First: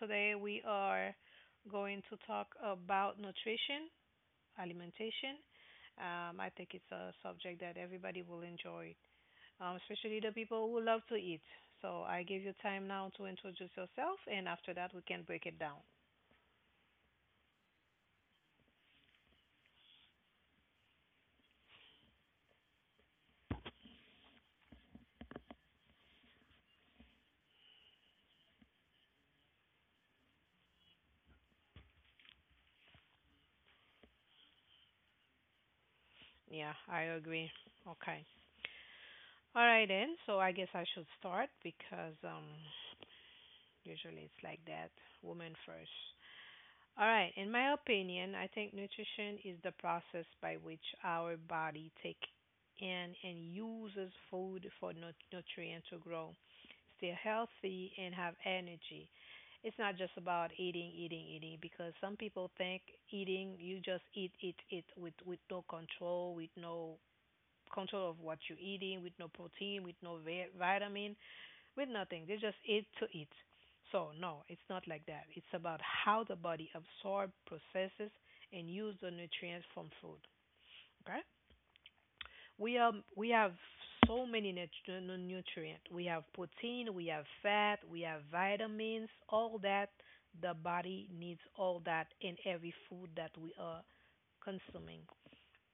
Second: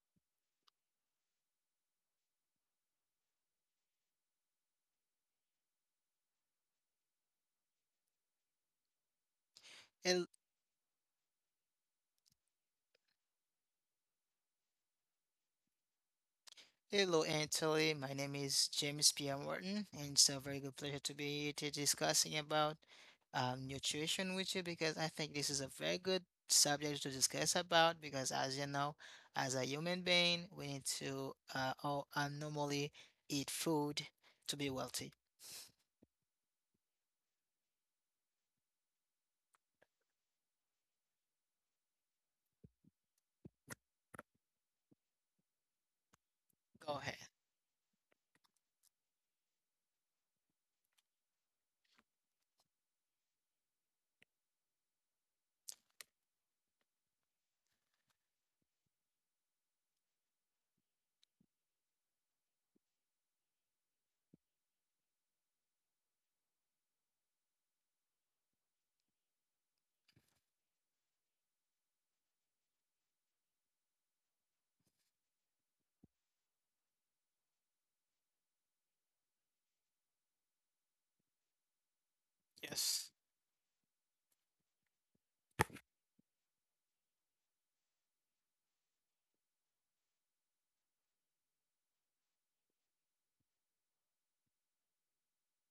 Today we are going to talk about nutrition, alimentation. I think it's a subject that everybody will enjoy, especially Hel- the people who love to eat. So I give you time now to introduce yourself, and after that we can break it down. Hello, Anthony. My name is James P. M. Wharton, and it's a very good pleasure to be here to discussing about nutrition with you because I think this is a very good subject to discuss about because, as you know, as a human being, we need to all, normally eat food to be wealthy. Yeah, I agree. Okay. All right then. So I guess I should start because usually it's like that. Women first. Go All ahead. right. In my opinion, I think nutrition is the process by which our body take in and uses food for nutrient to grow, stay healthy, and have energy. It's not just about eating, eating, eating. Because some people think eating, you just eat, eat, eat with no control, with no control of what you're eating, with no protein, with no vitamin, with nothing. They just eat to eat. So, no, it's not like that. It's about how the body absorbs, processes, and use the nutrients from food. Okay? We, um, Yes. we have so many nutrients. We have protein, we have fat, we have vitamins, all that. The body needs all that in every food that we are consuming.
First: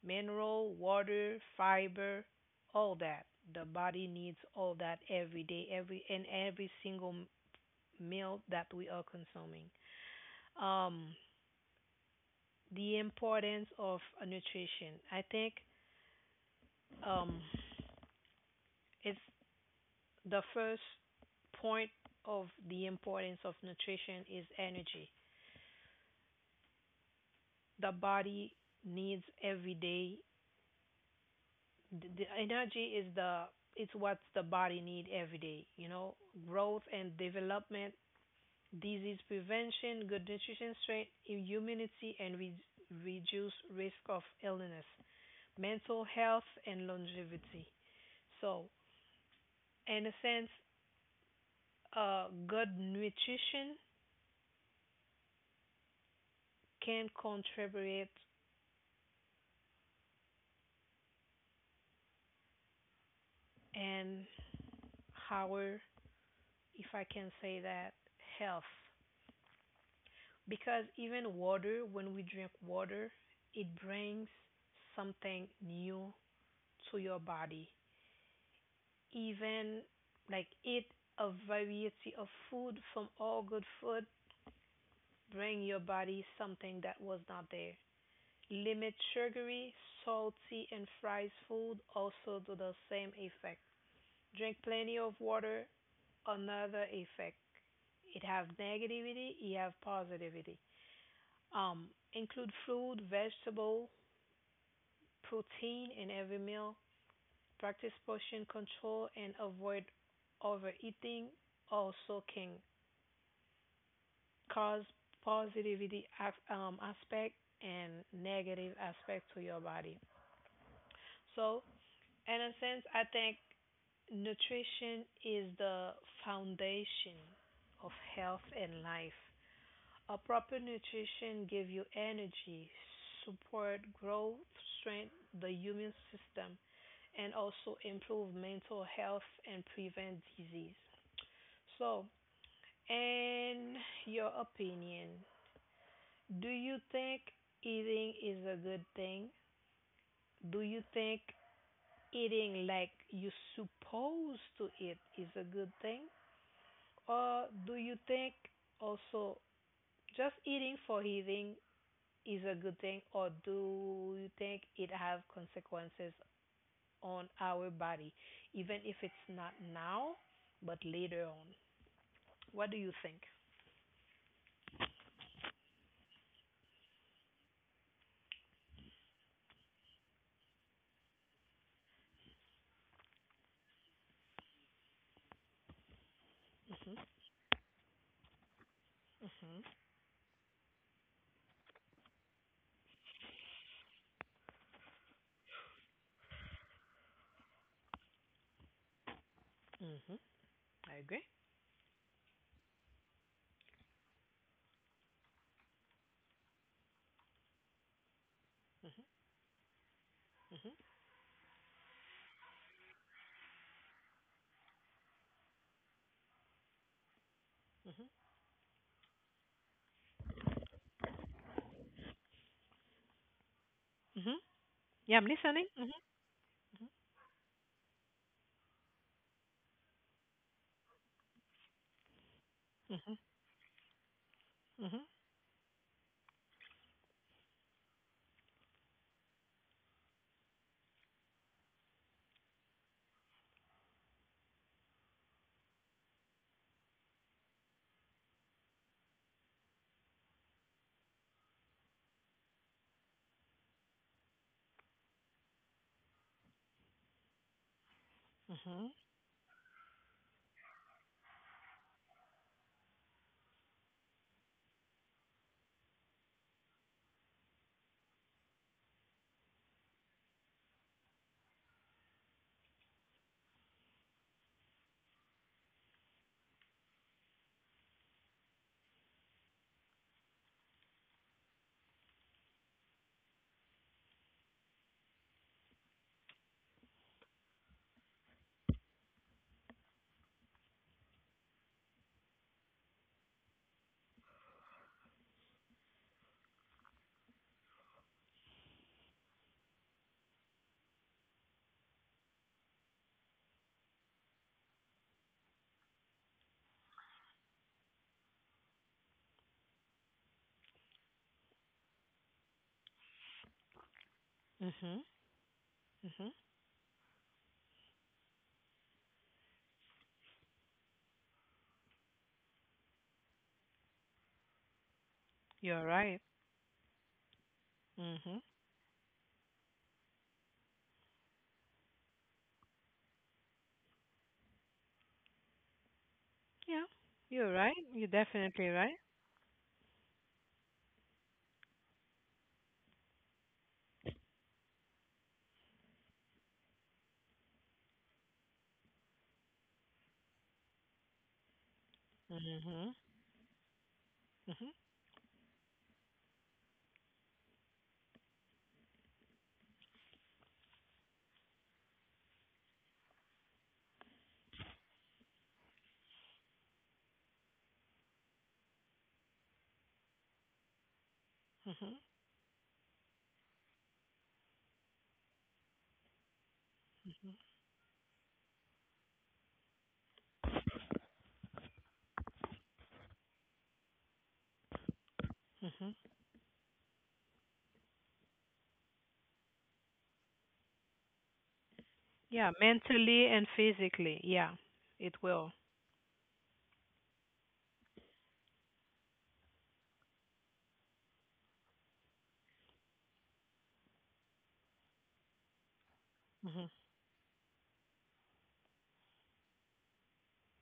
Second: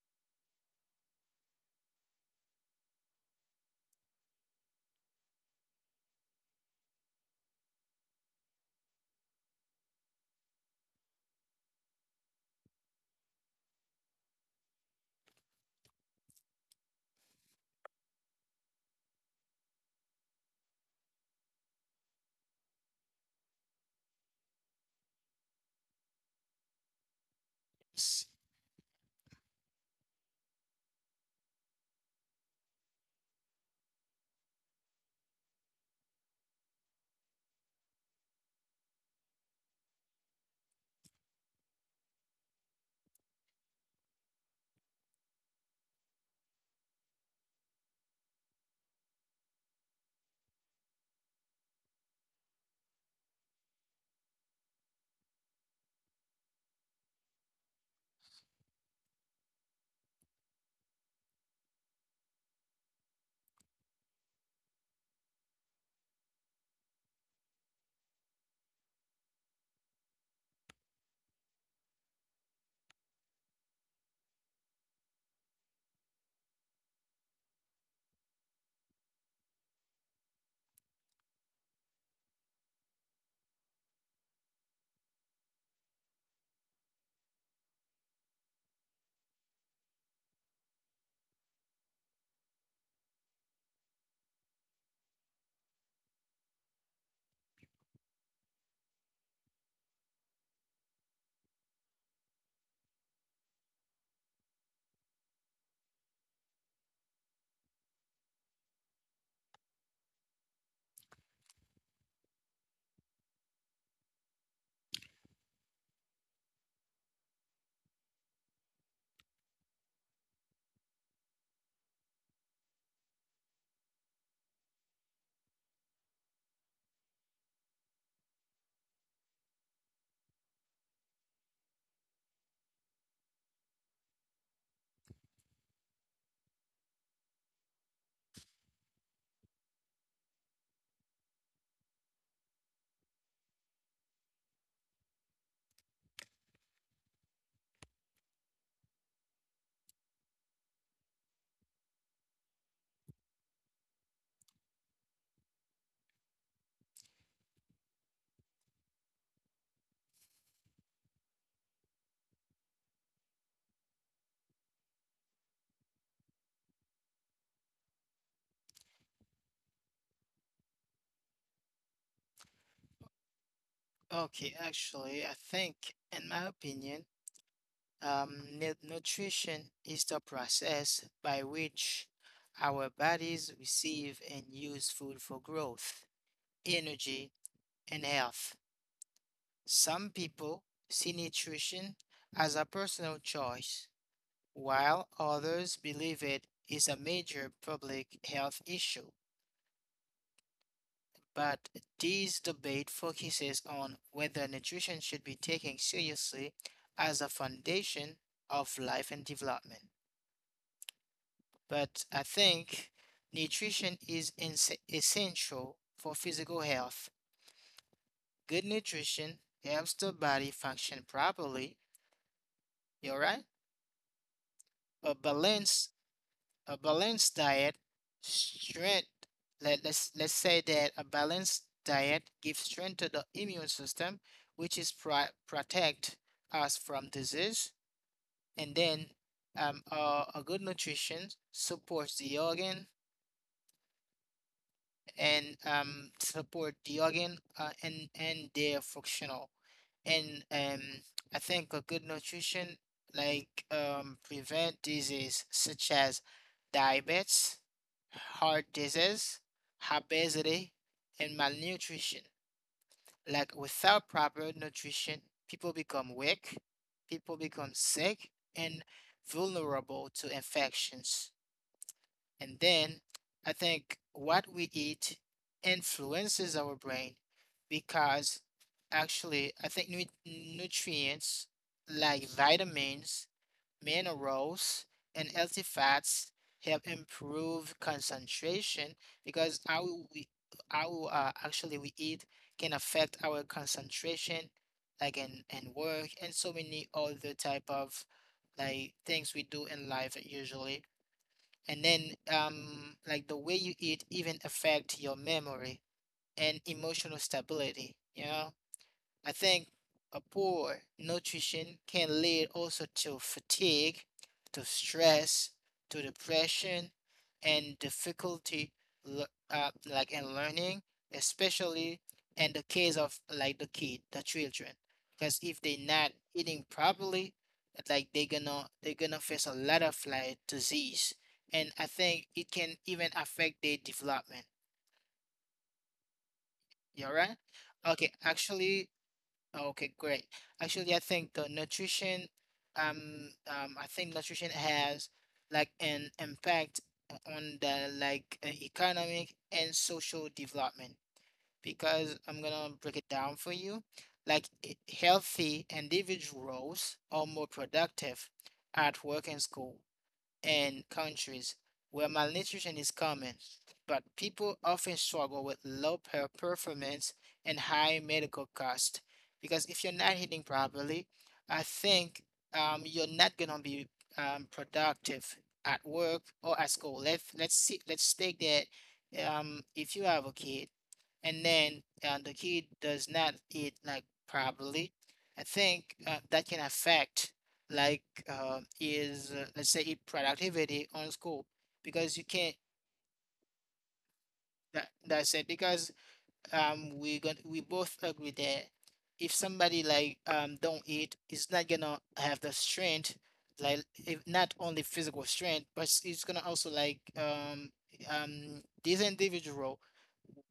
Mineral, water, fiber, all that. The body needs all that every day, every in every single meal that we are consuming. Um, the importance of nutrition. I think um, it's the first point of the importance of nutrition is energy. The S- body needs every day. The energy is the it's what the body need every day. You know, growth and development, disease prevention, good nutrition, strength, immunity, and reduce risk of illness, mental health and longevity. So, in a sense, good nutrition can contribute and our, if I can say that, health. Because even water, when we drink water, it brings something new to your body. Even like eat a variety of food from all good food, bring your body something that was not there. Limit sugary, salty, and fried food also do the same effect. Drink plenty of water, another effect. It have negativity, it have positivity. Um, Include fruit, vegetable, protein in every meal. Practice portion control and avoid overeating. Also can cause positivity aspect and negative aspect to your body. So, in a sense, I think nutrition is the foundation of health and life. A proper nutrition gives you energy, support growth, strength the immune system, and also improve mental health and prevent disease. So, in your opinion, do you think eating is a good thing? Do you think eating like you supposed to eat is a good thing? Or do you think also just eating for eating is a good thing, or do you think it have consequences on our body, even if it's not now, but later on? What do you think? Okay, actually, I think, in my opinion, nutrition is the process by which our bodies receive and use food for growth, energy, and health. Mm-hmm. Some people see nutrition as a personal choice, while others believe it is a major public health issue. Mm-hmm. I agree. But this debate focuses on whether nutrition should be taken seriously as a foundation of life and development. Mm-hmm. But I think nutrition is essential for physical health. Good nutrition helps the body function properly. You're right. Mm-hmm. Yeah, A I'm listening. Mm-hmm. balanced a balanced diet strength. Let's say that a balanced diet gives strength to Mm-hmm. the immune system, which is Mm-hmm. Protect us from disease. And then a good nutrition supports the organ and support the organ and their functional. And I think a good nutrition like prevent disease such as diabetes, heart Mm-hmm. disease, obesity, and malnutrition. Like without proper nutrition, people become weak, people become sick, and vulnerable to infections. And then I think what we eat influences our brain because actually, I think nutrients like vitamins, minerals, and healthy fats help improve concentration because how we how actually we eat can affect our concentration like in work and so many other type of like things we do in life usually. And then like the way you eat even affect your memory and emotional stability, you know. I think a poor nutrition can lead also to fatigue, to Mm-hmm. stress, to depression, and difficulty like in learning, especially in the case of like the children. Because if You're they're right. not eating properly, like Mm-hmm. they're gonna face a lot of like disease, and I think it can even affect their development. Yeah, You alright? you're right. You're Okay, definitely right. actually, Okay, great. Actually, I think um, I think nutrition has like an impact on the like economic and social development because I'm gonna Mhm. break it down for you. Like Mhm. Healthy individuals are more productive at work and school, in countries where malnutrition is common, but people often struggle with low performance and high medical cost. Because if you're not eating properly, I Mhm. think you're not gonna be productive at work or at school. Let's take that if you have a kid and then the kid does not eat like properly, I Mhm. think that can affect like is let's say it productivity on scope because you Yeah, can't. mentally and physically. Yeah, That, it that's will. it because we got we both agree that if somebody like don't eat, it's not gonna have the strength like, if not only physical strength, but it's gonna Mhm. also like this individual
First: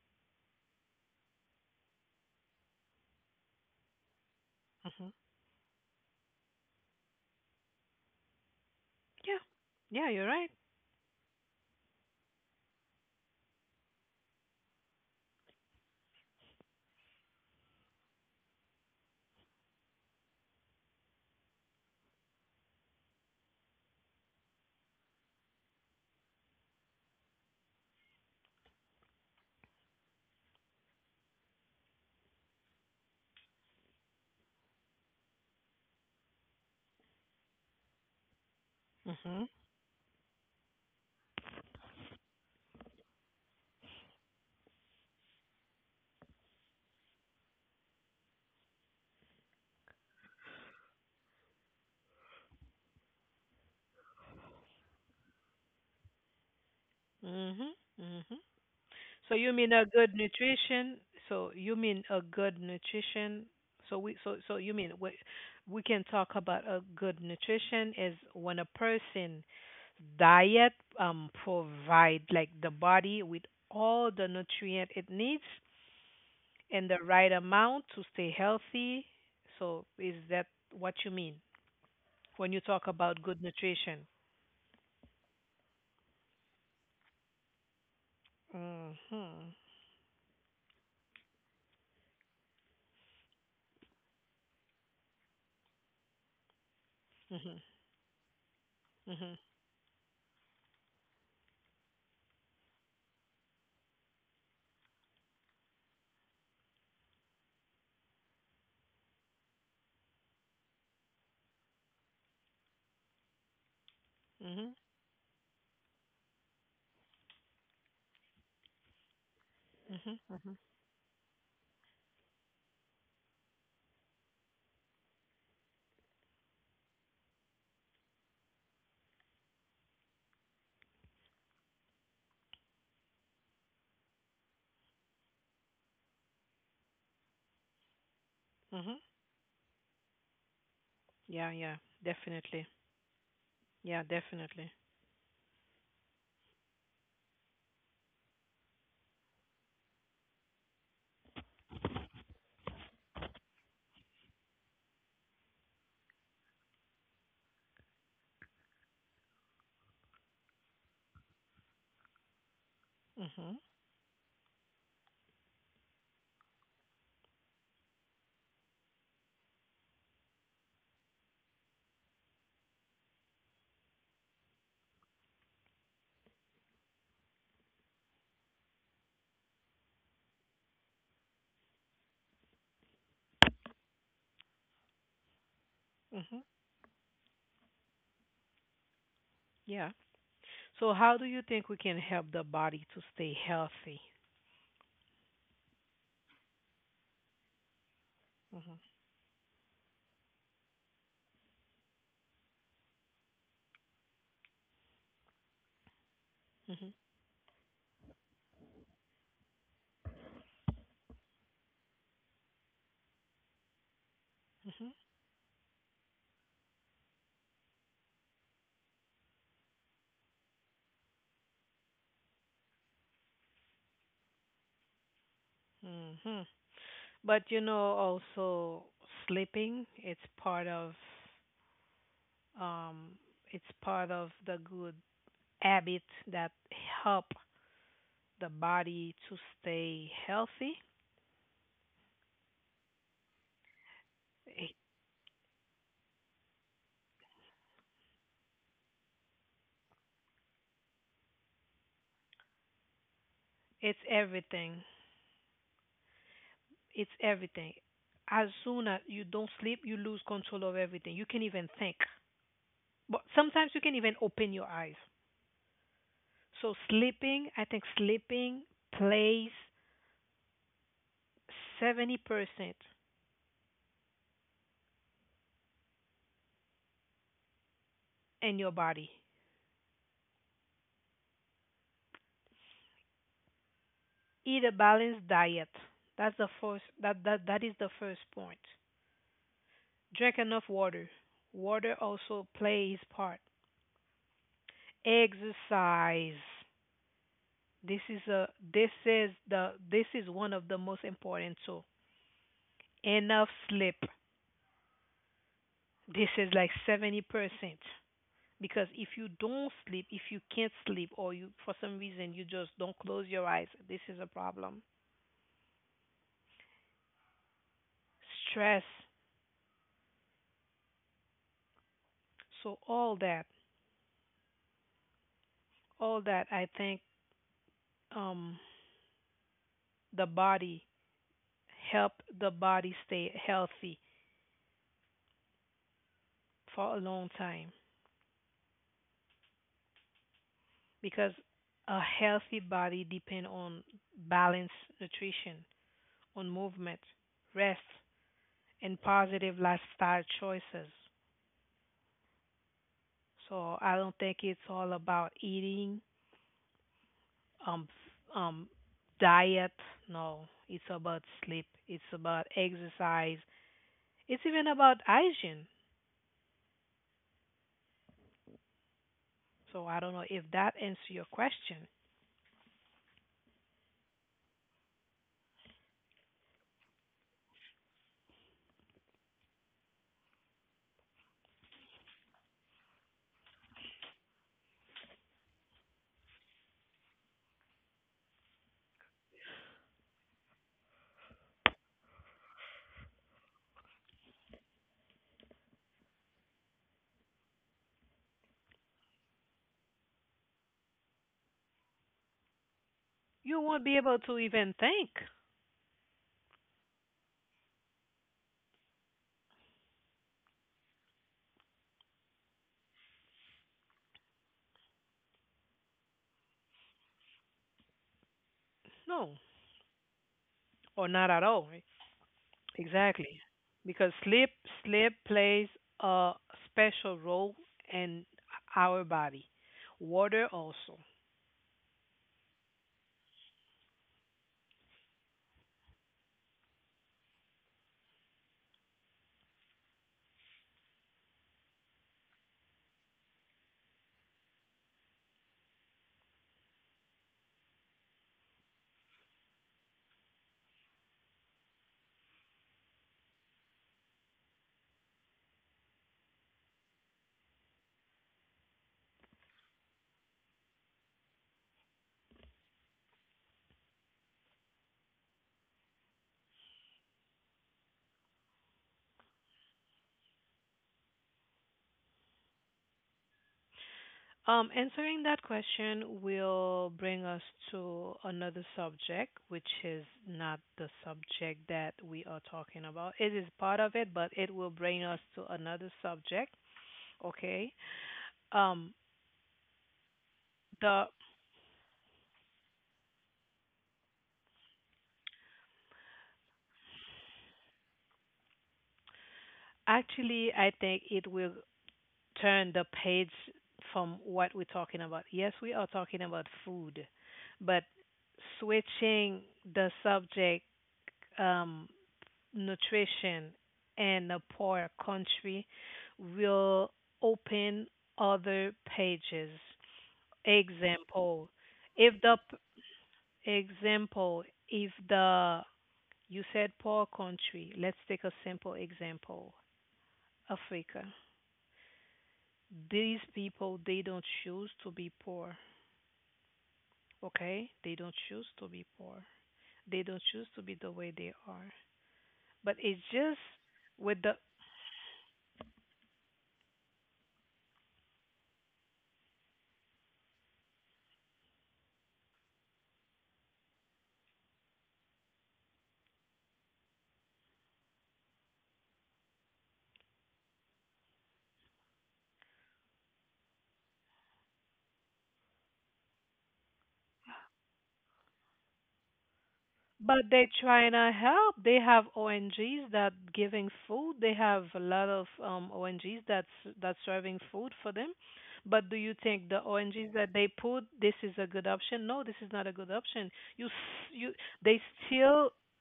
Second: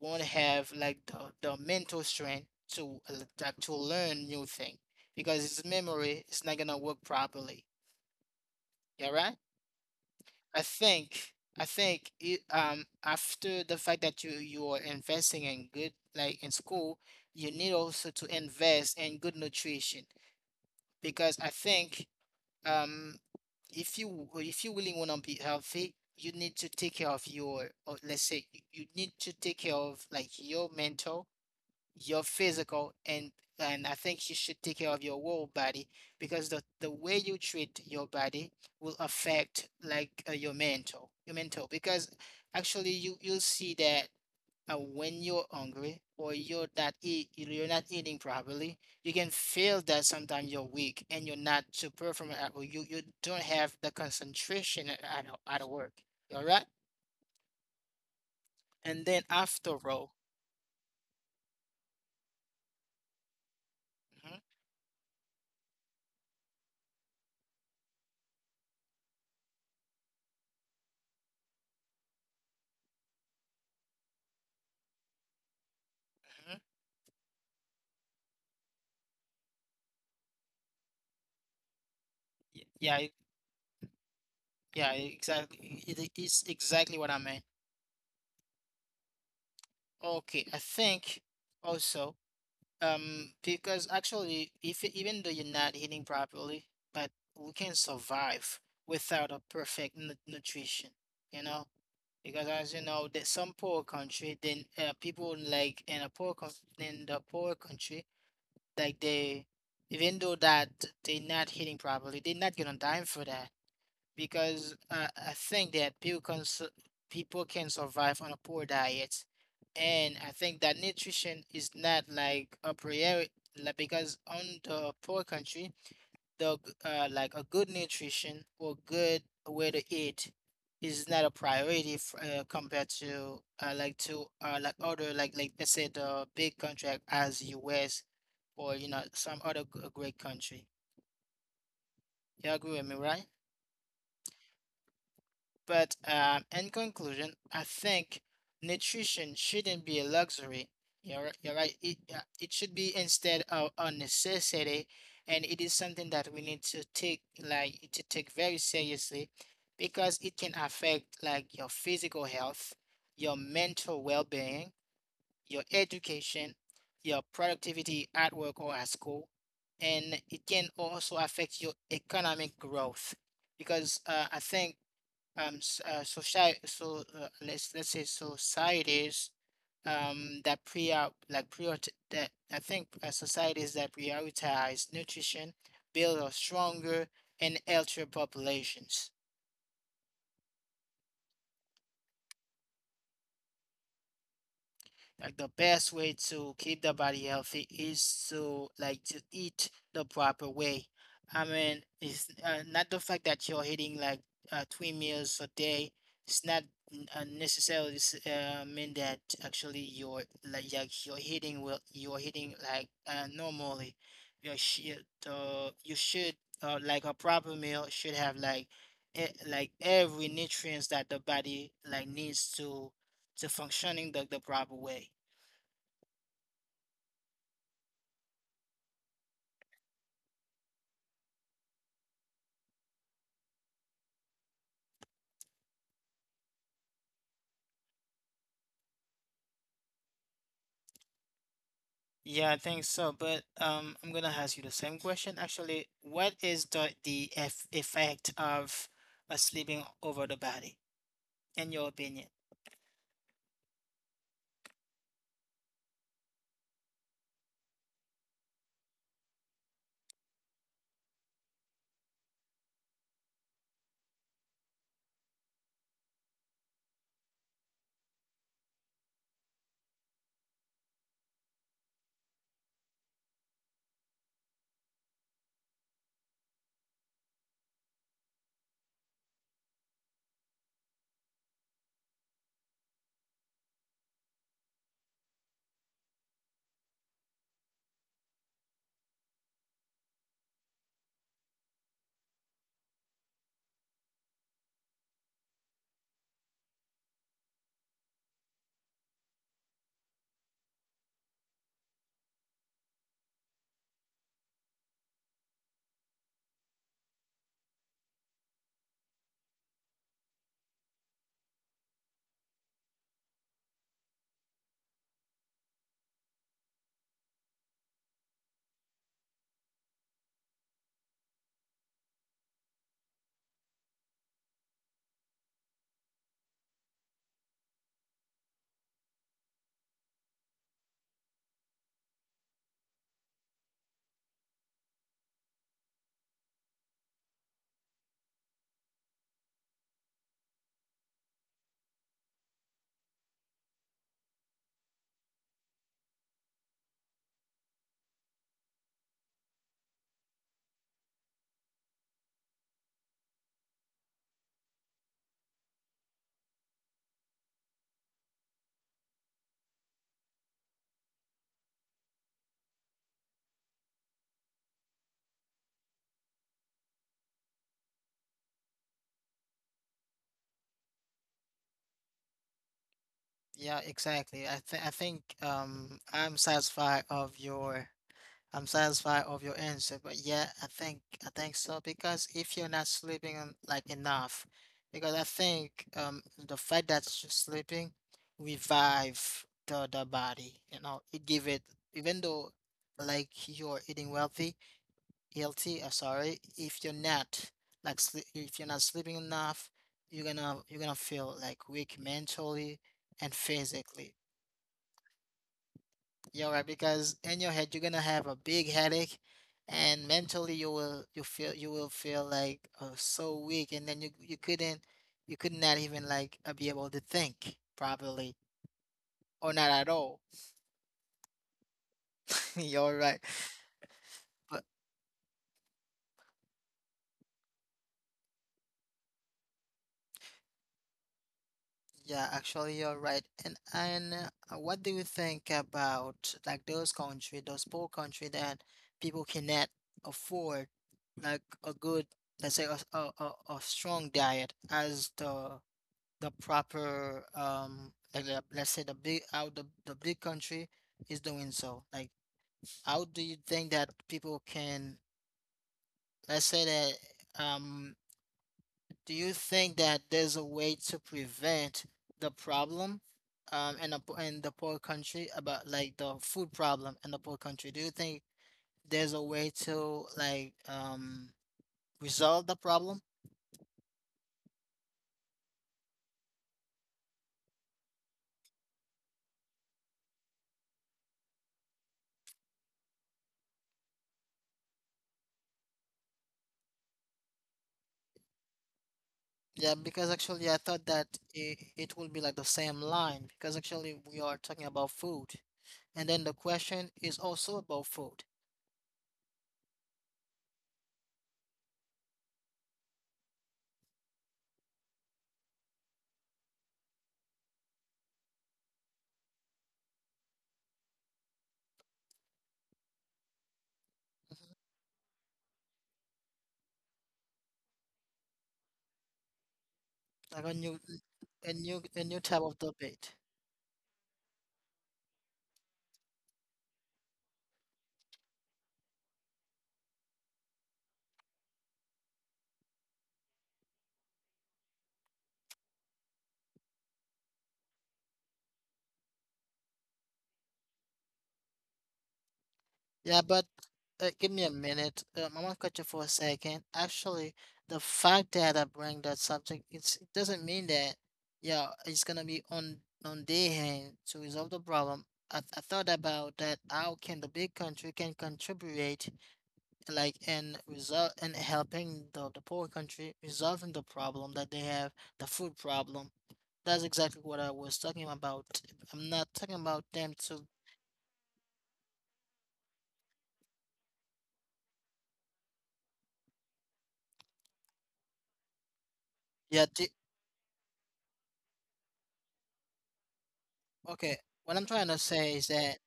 won't have like the mental strength to like, to learn new thing Mhm. because his memory is not gonna work properly. Yeah, right. Yeah. Yeah, you're right. I think I think it, after the fact that you are investing in good like in school, you need also to invest in good nutrition because I think um if you really want to be healthy, you need to take care of your, or let's say you you need to take care of like your mental, your physical, and I think you should take care of your whole body because the way you treat your body will Mhm. affect like your mental, your mental. Because actually you you'll see that when you're hungry or you're not eat you're not eating properly, you can feel that sometimes you're weak and you're not to perform at, or you don't have the concentration at at work. All right, Mhm. Mhm. and then So you mean after a all. good nutrition? So you mean a good nutrition? So we Mhm, so so you mean we can talk about a good nutrition is when a person diet provide like the body with all the nutrient it needs, mhm, and the right amount to stay healthy. So, is that what you mean when you talk yeah. about good nutrition? Yeah, exactly. It is exactly what I meant. Mhm. Okay, I think also, because actually, if even though you're not eating properly, but we Mhm. can survive without Mhm. a perfect nu nutrition, you know? Because as you know, that some poor country, then people like in a in the poor country, like they, even though that they're not eating properly, they're not gonna die for that. Because Mhm. I think that people can survive on a poor diet, and I Mhm. think that nutrition is not like a priority, like, because on the poor country, the like a good nutrition or good way to eat is not a priority f compared to like other like let's say the big country as U.S. or you Mhm. know some other great country. Yeah, yeah. You Definitely. agree with me, right? Yeah, definitely. But in conclusion, I think nutrition shouldn't be a luxury. You're right. It, it should be instead of a necessity, and it is something that we need to take like to take very seriously, because it can affect like your physical health, your Mhm. mental well-being, your education, your productivity at work or at school, and it can also affect your economic growth because I think society, so let's say societies that pre like prior that I think societies that prioritize nutrition build a Mhm. stronger and healthier populations. Yeah. So, how do you think we can help the body to stay healthy? Like the best way to keep the body healthy is to Mhm. like to eat the proper way. I mean, it's not the fact that you're eating like three meals a day. It's not Mhm. Necessarily mean that actually you're like you're eating well. You're eating like normally. Mhm. You should like a proper meal should have like like every nutrients that the body like needs to functioning the proper way. Mhm. But you know, also sleeping, it's um part of the good habits that help the body to stay healthy, Yeah, I think so. But I'm gonna ask you the i- same question actually. What is the effect of sleeping over the body, in your opinion? it's everything. It's everything. As soon as you don't sleep, you lose control of everything. You can't even think. But sometimes you can even open your eyes. So sleeping, I think sleeping plays 70% in your body. Eat a balanced diet. That is the first point. Drink enough water. Water also plays part. Exercise. This is one of the most important too. Enough sleep. This is like 70%, because if you don't sleep, if you can't sleep or you for some reason you just don't close your eyes, this is a problem. Stress. So all that I think um the body help the body stay healthy for a long time, because a healthy body depends on balanced nutrition, on movement, rest, and positive lifestyle choices. So I don't think it's all about eating, um, f- um, diet. No, it's about sleep. It's about exercise. It's even about hygiene. So I don't know if that answers your question. Yeah, exactly. I think I'm satisfied of your answer, but yeah, I think so because if you're not sleeping like enough, because I think the fact that you're sleeping revive the body, you know, it give it even though like you're eating wealthy, healthy, sorry, if you're not like sle if you're not sleeping enough, you're gonna feel like weak mentally and You won't be physically. able to even think. You're right, because in your head you're gonna have a big headache, and mentally you feel you will feel like so weak, and then you could not even like be able to think properly No, or not at all. or not at all. You're right, Exactly. Because sleep but sleep plays a special role in our body. Water also. yeah, actually you're right. And what do you think about like those country, those poor country that people cannot afford like a good, let's say a strong diet as the proper like the, let's say the big country is doing, so like how do you think that people can let's say that do you think that there's a way to prevent the problem in a in the poor country about like the food problem in the poor country? Do you think there's a way to like resolve the problem? Answering that question will bring us to another subject, which is not the subject that we are talking about. It is part of it, but it will bring us to another subject. Okay. Um, Yeah, because actually I thought that the it will be like the same line because actually we are talking about food. And then the question is also about food. Actually, I think it will turn the page from what we're talking about. Yes, we are talking about food, but switching the subject, um, nutrition in a Mhm. poor country will open other pages. Like a new Example, a new if type the of debate. example, if the you said poor country, let's take a simple example, Africa. These people they don't choose to be poor. Okay? They don't choose to be poor. They don't choose to be the way they are. But it's Yeah, just but with give the me a minute. I want to cut you for a second. Actually, the fact that I bring that subject, it's, it doesn't mean that yeah, it's gonna be on their hand to resolve the problem. I thought about that. How can the big country can contribute like and resolve and helping the poor country resolving the problem that they have, the food problem? That's exactly what I was talking about. I'm not talking about them but to they trying to help. They have ONGs that giving food. They have a lot of ONGs that's serving food for them. But do you think the yeah the, ONGs that they put this is a good option? No, this is not a good option. You okay. s- you What I'm They trying to say is still. that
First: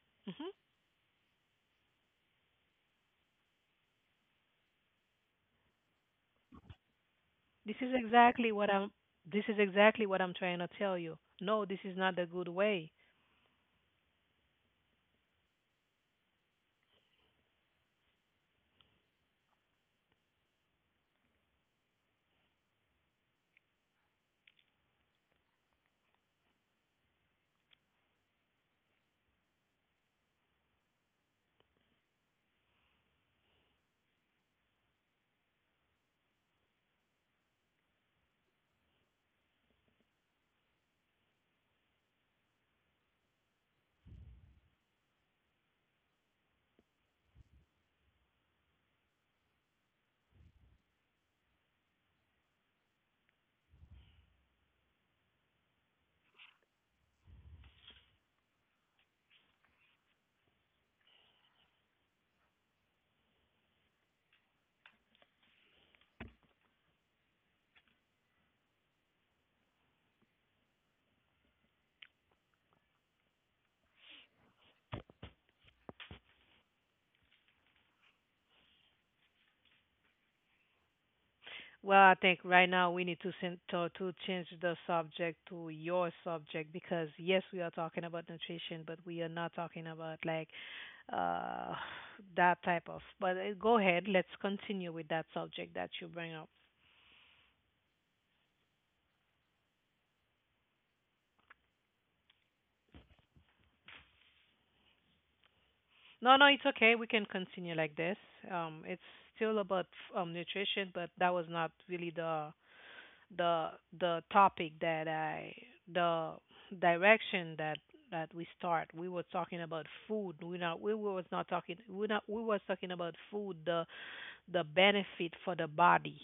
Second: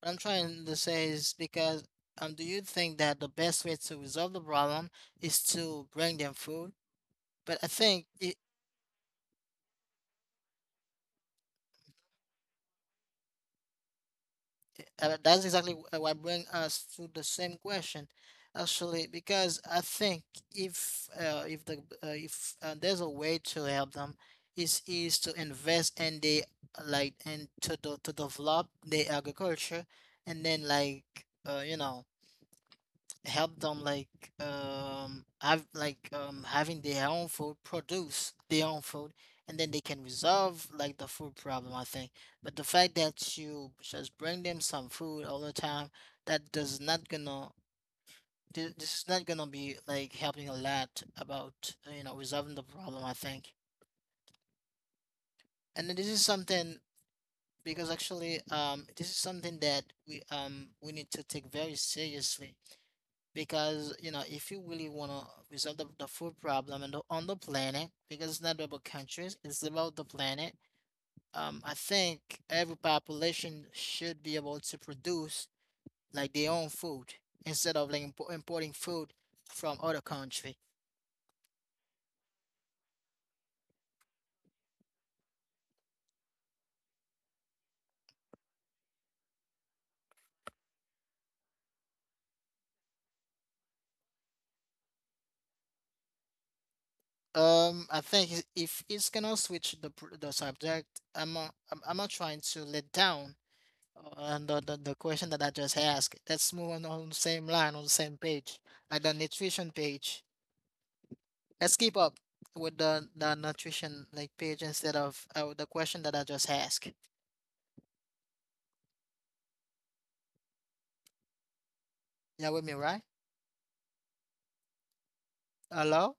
what I'm Mhm. trying to say is because do you think that the best way to resolve the problem is to bring them food? But I this is think i. exactly what I'm this is exactly what I'm trying to tell you. No, this is not the good way. That's exactly what brings us to the same question, actually, because I think if the if there's a way to help them is to invest in the like and to the, to develop the agriculture, and then like you know, help them like have like having their own food, produce their own food, and then they can resolve like the food problem, I think. But the fact that you just bring them some food all the time, that does not gonna this is not gonna be like helping a lot about you know, resolving the problem, I think. And then this is something, because actually this is something that we need to take very seriously, because you know, if you really want to resolve the food problem and the, on the planet, because it's not about countries, it's about the planet, I think every population should be able to produce like their own food instead of like importing food from other country. Well, I think right now we need to to change the subject to your subject, because yes, we are talking about nutrition, but we are not talking about like uh that type of. But go ahead, let's continue with that subject that you bring up. I think if it's gonna switch the the subject, I'm not trying to let down on the question that I just asked. No, no, Let's it's move okay. We on the can same continue line on the like this. same page, It's like the still nutrition about page. Nutrition, but that was not Let's keep really up with the the nutrition the like page topic instead that of I the question that I the just asked. direction that we start. We were talking about food. We not we was not talking we not We You're was with me, talking right? about food, the benefit for the body. Hello,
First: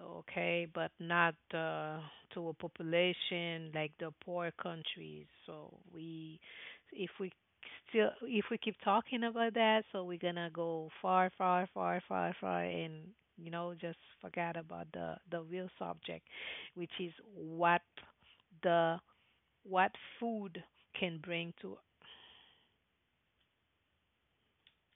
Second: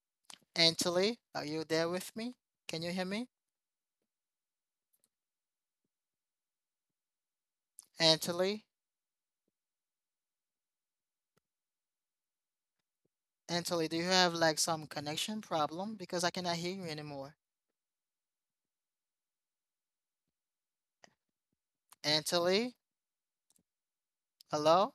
Okay, but Anthony, not are you there with me? to a Can you hear me, population like the poor countries. So we, if we if we Anthony? keep talking about that, so we're gonna go far, far, far, far, far, and Anthony, do just you have forget like about some the connection the real problem because subject, I cannot hear you which is anymore? The what food can bring to Anthony, hello,